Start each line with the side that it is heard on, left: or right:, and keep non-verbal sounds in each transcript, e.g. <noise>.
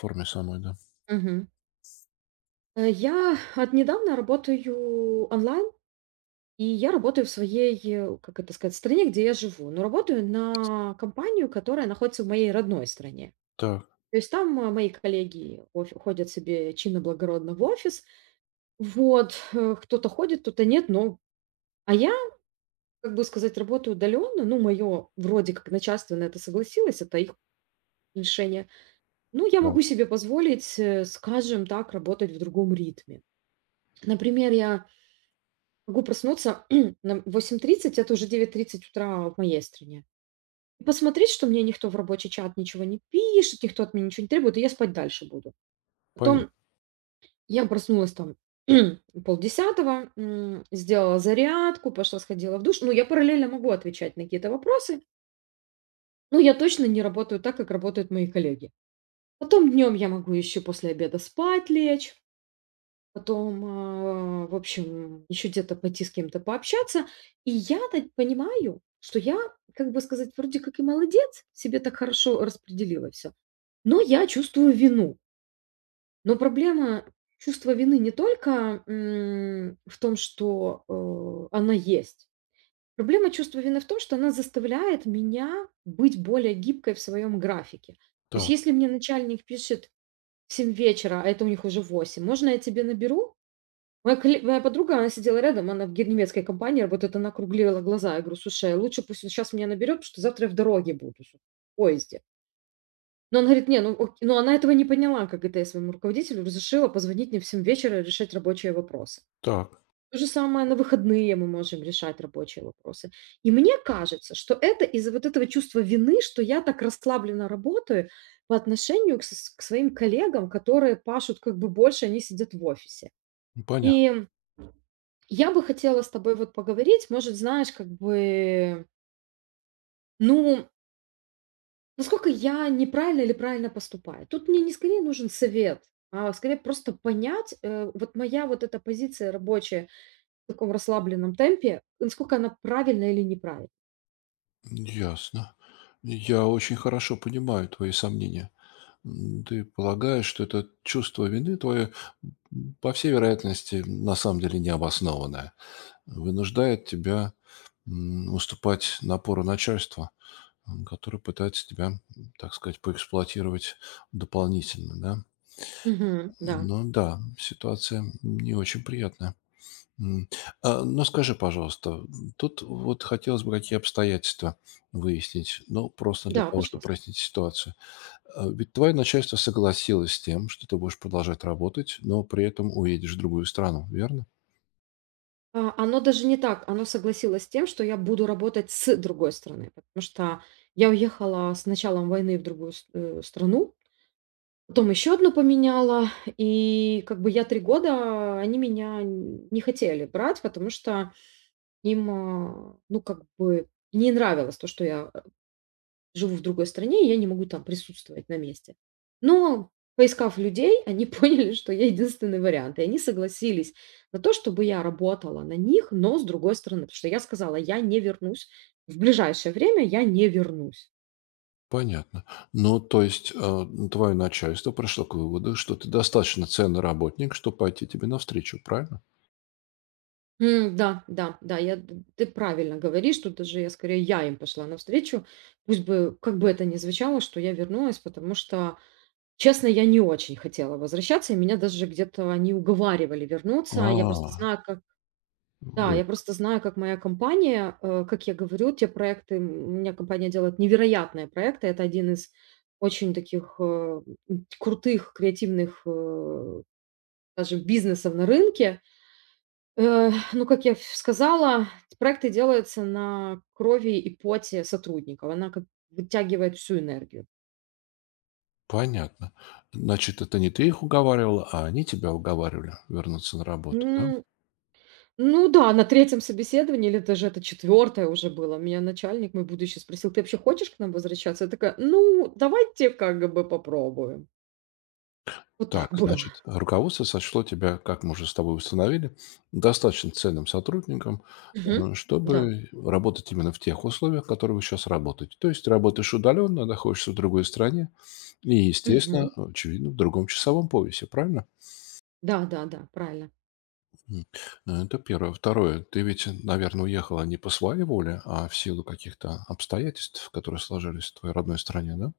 left: Форме самой, да.
right: Мгм. Я от недавно работаю онлайн, и я работаю в своей, как это сказать, стране, где я живу. Но работаю на компанию, которая находится в моей родной стране.
left: Так.
right: То есть там мои коллеги ходят себе чинно-благородно в офис. Вот, кто-то ходит, кто-то нет, но... А я, как бы сказать, работаю удаленно. Ну, мое вроде как начальство на это согласилось, это их решение. Ну, я
left: Да.
right: могу себе позволить, скажем так, работать в другом ритме. Например, я могу проснуться <clears throat> на 8:30, это уже 9:30 утра в моей стране. И посмотреть, что мне никто в рабочий чат ничего не пишет, никто от меня ничего не требует, и я спать дальше буду.
left: Понятно.
right: Потом я проснулась там <clears throat> полдесятого, сделала зарядку, пошла сходила в душ. Ну, я параллельно могу отвечать на какие-то вопросы, но я точно не работаю так, как работают мои коллеги. Потом днем я могу еще после обеда спать лечь. Потом, в общем, еще где-то пойти с кем-то пообщаться. И я так понимаю, что я, как бы сказать, вроде как и молодец, себе так хорошо распределила все, но я чувствую вину. Но проблема чувства вины не только, в том, что, она есть. Проблема чувства вины в том, что она заставляет меня быть более гибкой в своем графике. То есть
left: Так.
right: если мне начальник пишет в 7 вечера, а это у них уже 8, можно я тебе наберу? Моя подруга, она сидела рядом, она в ге немецкой компании работает, она округлила глаза. Я говорю: "Слушай, лучше пусть он щас меня наберет, потому что завтра я в дороге буду, с в поезде". Но она говорит: "Не, ну ок", но она этого не поняла, как это я своему руководителю разрешила позвонить мне в 7 вечера и решать рабочие вопросы.
left: Так.
right: То же самое на выходные мы можем решать рабочие вопросы. И мне кажется, что это из-за вот этого чувства вины, что я так расслабленно работаю по отношению к своим коллегам, которые пашут как бы больше, они сидят в офисе.
left: Понятно.
right: И я бы хотела с тобой вот поговорить, может, знаешь, как бы, ну, насколько я неправильно или правильно поступаю. Тут мне не скорее нужен совет, а скорее просто понять, вот моя вот эта позиция рабочая в таком расслабленном темпе, насколько она правильна или неправильна.
left: Ясно. Я очень хорошо понимаю твои сомнения. Ты полагаешь, что это чувство вины твое, по всей вероятности, на самом деле необоснованное, вынуждает тебя уступать напору начальства, которое пытается тебя, так сказать, поэксплуатировать дополнительно, да?
right: Мгм. Да,
left: Ну да, ситуация не очень приятная. М. Скажи, пожалуйста, тут вот хотелось бы какие обстоятельства выяснить, ну, просто для
right: да,
left: того, чтобы
right: пожалуйста.
left: прояснить ситуацию. Ведь твое начальство согласилось с тем, что ты будешь продолжать работать, но при этом уедешь в другую страну, верно?
right: Оно даже не так, оно согласилось с тем, что я буду работать с другой страны, потому что я уехала с началом войны в другую страну, потом еще одну поменяла, и как бы я 3 года, они меня н не хотели брать, потому что им, ну, как бы не нравилось то, что я, живу в другой стране, и я не могу там присутствовать на месте. Но, поискав людей, они <laughs> поняли, что я единственный вариант, и они согласились на то, чтобы я работала на них, но с другой стороны. Потому что я сказала: "Я не вернусь, в ближайшее время я не вернусь".
left: Понятно. Ну, то есть ну, твое начальство пришло к выводу, что ты достаточно ценный работник, чтобы пойти тебе навстречу, правильно?
right: Да, да, да, я д ты правильно говоришь. Тут даже я скорее я им пошла навстречу. Пусть бы, как бы это ни звучало, что я вернулась, потому что, честно, я не очень хотела возвращаться, и меня даже где-то они уговаривали вернуться. Я просто
left: А,
right: знаю, как Да, я
left: вот,
right: просто знаю, как моя компания, как я говорю, те у меня компания делает невероятные проекты. Это один из очень таких, крутых креативных, даже бизнесов на рынке. Ну, как я ф сказала, проекты делаются на крови и поте сотрудников. Она как вытягивает всю энергию.
left: понятно. Значит, это не ты их уговаривала, а они тебя уговаривали вернуться на работу, да?
right: М, ну да, на третьем собеседовании или даже это четвертое уже было, меня начальник мой будущий спросил: "Ты вообще хочешь к нам возвращаться?" Я такая: "Ну, давайте как бы попробуем". Вот так
left: Так,
right: было.
left: значит, руководство сочло тебя, как мы уже с тобой установили, достаточно ценным сотрудником, э,
right: Мгм. Да.
left: чтобы работать именно в тех условиях, в которых вы сейчас работаете. То есть ты работаешь удаленно, находишься в другой стране и, естественно,
right: Мгм.
left: очевидно, в другом часовом поясе, правильно?
right: Да-да-да, правильно.
left: М, Это первое. Второе. Ты ведь, наверное, уехала не по своей воле, а в силу каких-то обстоятельств, которые сложились в твоей родной стране, да?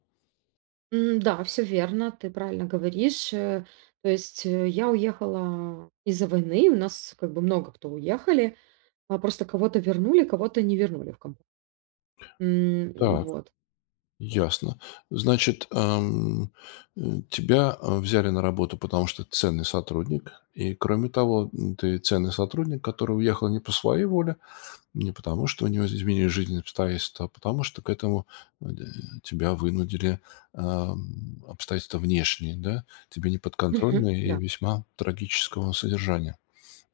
right: Да, все верно, ты правильно говоришь. То есть, я уехала из-за войны. У нас как бы много кто уехали. А просто кого-то вернули, кого-то не вернули в компанию.
left: Так.
right: Вот.
left: Ясно. Значит, э, тебя взяли на работу, потому что ты ценный сотрудник. И, кроме того, ты ценный сотрудник, который уехал не по своей воле, не потому что у него изменились жизненные обстоятельства, а потому что к этому э, тебя вынудили обстоятельства внешние, да, тебе
right: Мгм.
left: неподконтрольные и
right: Да.
left: весьма трагического содержания.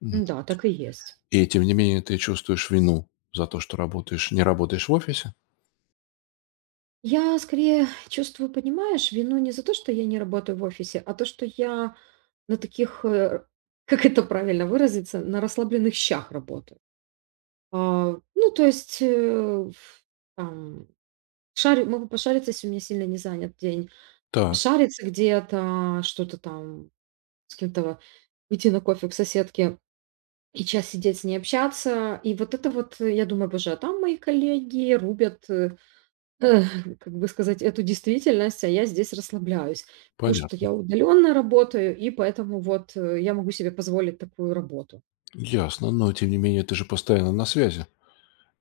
left: Мгм.
right: Да, так и есть.
left: И, тем не менее, ты чувствуешь вину за то, что работаешь, не работаешь в офисе?
right: Я скорее чувствую, понимаешь, вину не за то, что я не работаю в офисе, а то, что я на таких, <laughs> как это правильно выразиться, на расслабленных щах работаю. Ну, то есть, э, ф там шарю могу пошариться, если у меня сильно не занят день,
left: Так.
right: пошариться где-то, что-то там с кем-то, идти на кофе к соседке. И час сидеть с ней общаться. И вот это вот, я думаю, боже, а там мои коллеги рубят, э, как бы сказать, эту действительность, а я здесь расслабляюсь. Потому что
left: Понятно.
right: я удаленно работаю, и поэтому вот я могу себе позволить такую работу.
left: Ясно, но тем не менее ты же постоянно на связи,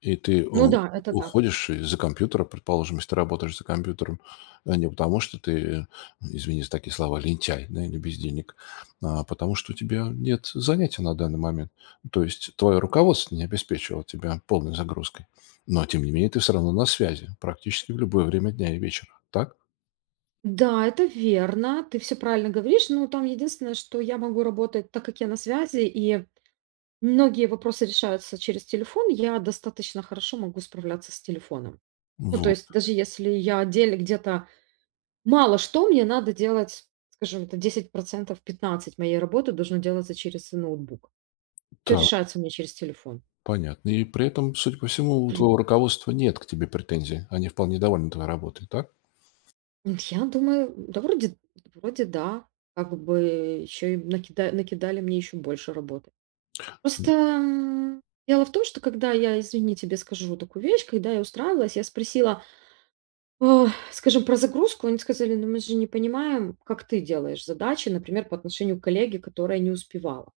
left: и
right: Ну да, это так.
left: уходишь из-за компьютера, предположим, если ты работаешь за компьютером, а не потому, что ты, извини за такие слова, лентяй, да, или бездельник, а потому что у тебя нет занятия на данный момент. То есть твое руководство не обеспечивало тебя полной загрузкой. Но тем не менее ты все равно на связи практически в любое время дня и вечера. Так?
right: Да, это верно, ты все правильно говоришь, но там единственное, что я могу работать, так как я на связи, и многие вопросы решаются через телефон, я достаточно хорошо могу справляться с телефоном. Ну, то
left: Вот.
right: есть даже если я отдельно где-то мало что мне надо делать, скажем, это 10 15 моей работы должно делаться через ноутбук. Все
left: Так.
right: решается у меня через телефон.
left: Понятно. И при этом, судя по всему, у твоего руководства нет к тебе претензий. Они вполне довольны твоей работой, так?
right: Вот я думаю, да вроде да, как бы еще и накидали мне еще больше работы. Просто, дело в том, что когда я, извини, тебе скажу вот такую вещь, когда я устраивалась, я спросила, э, скажем, про загрузку. Они сказали: "Ну, мы же не понимаем, как ты делаешь задачи, например, по отношению к коллеге, которая не успевала".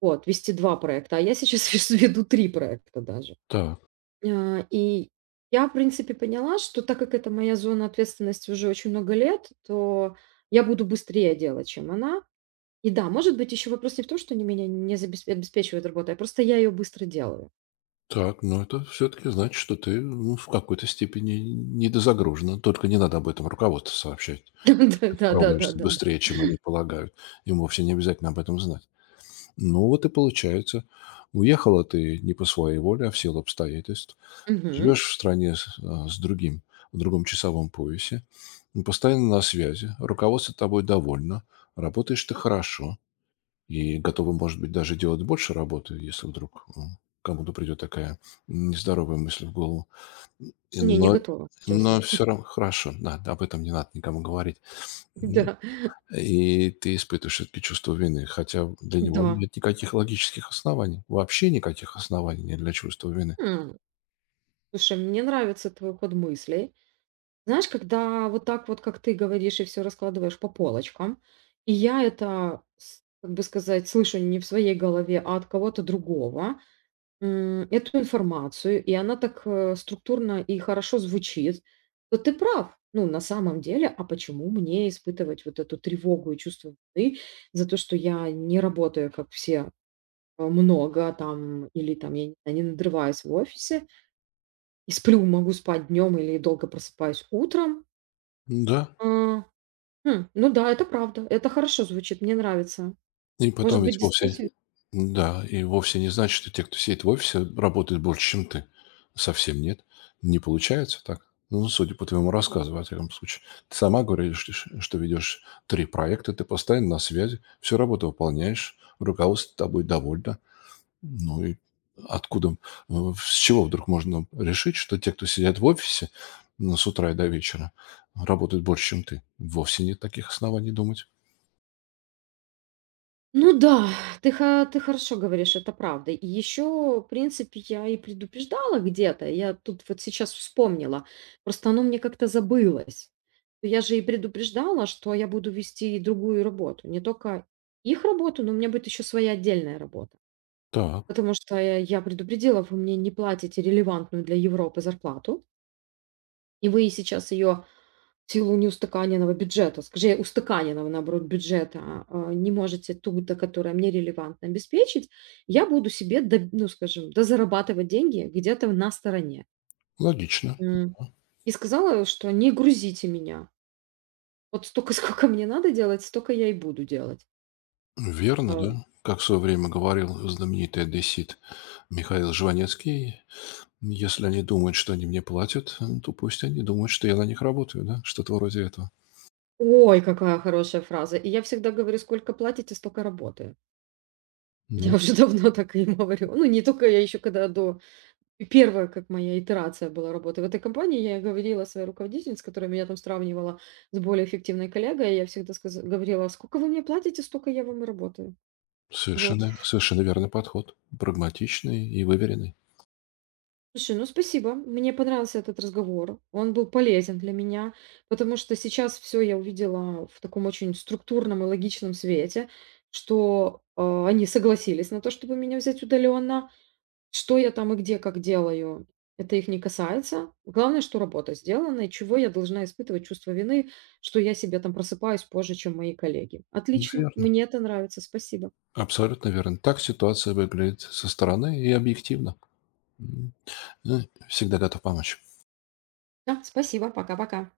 right: Вот, вести 2 проекта, а я сейчас <laughs> веду 3 проекта даже.
left: Так.
right: И я, в принципе, поняла, что так как это моя зона ответственности уже очень много лет, то я буду быстрее делать, чем она. И да, может быть, еще вопрос не в том, что они меня не забес обеспечивают работой, а просто я ее быстро делаю.
left: Так, но это все-таки значит, что ты, ну, в какой-то степени недозагружена. Только не надо об этом руководству сообщать, что ты
right: <laughs>
left: справляешься
right: Да-да-да-да-да-да.
left: быстрее, чем они полагают. Им вовсе не обязательно об этом знать. Ну, вот и получается. Уехала ты не по своей воле, а в силу обстоятельств.
right: Мгм.
left: Живешь в стране с, с другим, в другом часовом поясе. Ну, постоянно на связи. Руководство тобой довольно. Работаешь ты хорошо. И готовы, может быть, даже делать больше работы, если вдруг кому-то придет такая нездоровая мысль в голову. И
right: Не, не
left: Но,
right: готова,
left: но
right: честно. <laughs>
left: все равно хорошо, да, об этом не надо никому говорить. М,
right: Да,
left: И ты испытываешь все-таки чувство вины, хотя для него
right: да.
left: нет никаких логических оснований, вообще никаких оснований нет для чувства вины.
right: М, Слушай, мне нравится твой ход мыслей. Знаешь, когда вот так вот, как ты говоришь, и все раскладываешь по полочкам, и я это, с как бы сказать, слышу не в своей голове, а от кого-то другого, эту информацию, и она так, структурно и хорошо звучит, то ты прав. Ну, на самом деле, а почему мне испытывать вот эту тревогу и чувство вины за то, что я не работаю, как все, много там или там, я не знаю, не надрываюсь в офисе и сплю, могу спать днем или долго просыпаюсь утром.
left: Да,
right: А Хм, ну да, это правда. Это хорошо звучит, мне нравится.
left: и
right: Может
left: потом
right: быть,
left: ведь вовсе
right: действительно.
left: да, и вовсе не значит, что те, кто сидит в офисе, работают больше, чем ты. Совсем нет. Не получается так. Ну, судя по твоему рассказу, во всяком случае. Ты сама говоришь, что ведешь три проекта, ты постоянно на связи, всю работу выполняешь, руководство тобой довольно. Ну и откуда, с чего вдруг можно решить, что те, кто сидят в офисе, ну, с утра и до вечера, работают больше, чем ты? Вовсе нет таких оснований думать.
right: Ну да, ты ты хорошо говоришь, это правда. И еще, в принципе, я и предупреждала где-то. Я тут вот сейчас вспомнила. Просто оно мне как-то забылось. Я же и предупреждала, что я буду вести и другую работу. Не только их работу, но у меня будет еще своя отдельная работа.
left: Так,
right: Потому что я предупредила, вы мне не платите релевантную для Европы зарплату, и вы сейчас ее в силу неустаканенного бюджета, скажи, устаканенного, наоборот, бюджета, не можете ту, до которая мне релевантно обеспечить, я буду себе, д ну, скажем, дозарабатывать деньги где-то на стороне.
left: логично.
right: М, и сказала, что: "Не грузите меня. Вот столько, <laughs> сколько мне надо делать, столько я и буду делать". А,
left: Верно, да. Как в свое время говорил знаменитый одессит Михаил Жванецкий, если они думают, что они мне платят, то пусть они думают, что я на них работаю, да, что-то вроде этого.
right: Ой, какая хорошая фраза. И я всегда говорю: "Сколько платите, столько работаю". Я
left: Ну,
right: уже <laughs> давно так и говорю. Ну, не только я, еще когда до и первая, как моя итерация была работы в этой компании, я говорила своей руководительнице, которая меня там сравнивала с более эффективной коллегой, я всегда говорила, сколько вы мне платите, столько я вам и работаю. Вот.
left: совершенно, совершенно верный подход, прагматичный и выверенный.
right: Слушай, ну спасибо, мне понравился этот разговор, он был полезен для меня, потому что сейчас все я увидела в таком очень структурном и логичном свете, что они согласились на то, чтобы меня взять удаленно, что я там и где как делаю, это их не касается. Главное, что работа сделана, и чего я должна испытывать чувство вины, что я себе там просыпаюсь позже, чем мои коллеги. Отлично,
left: Верно,
right: мне это нравится, спасибо.
left: абсолютно верно. Так ситуация выглядит со стороны и объективно. М, ну, всегда готов помочь.
right: Да, спасибо, пока-пока.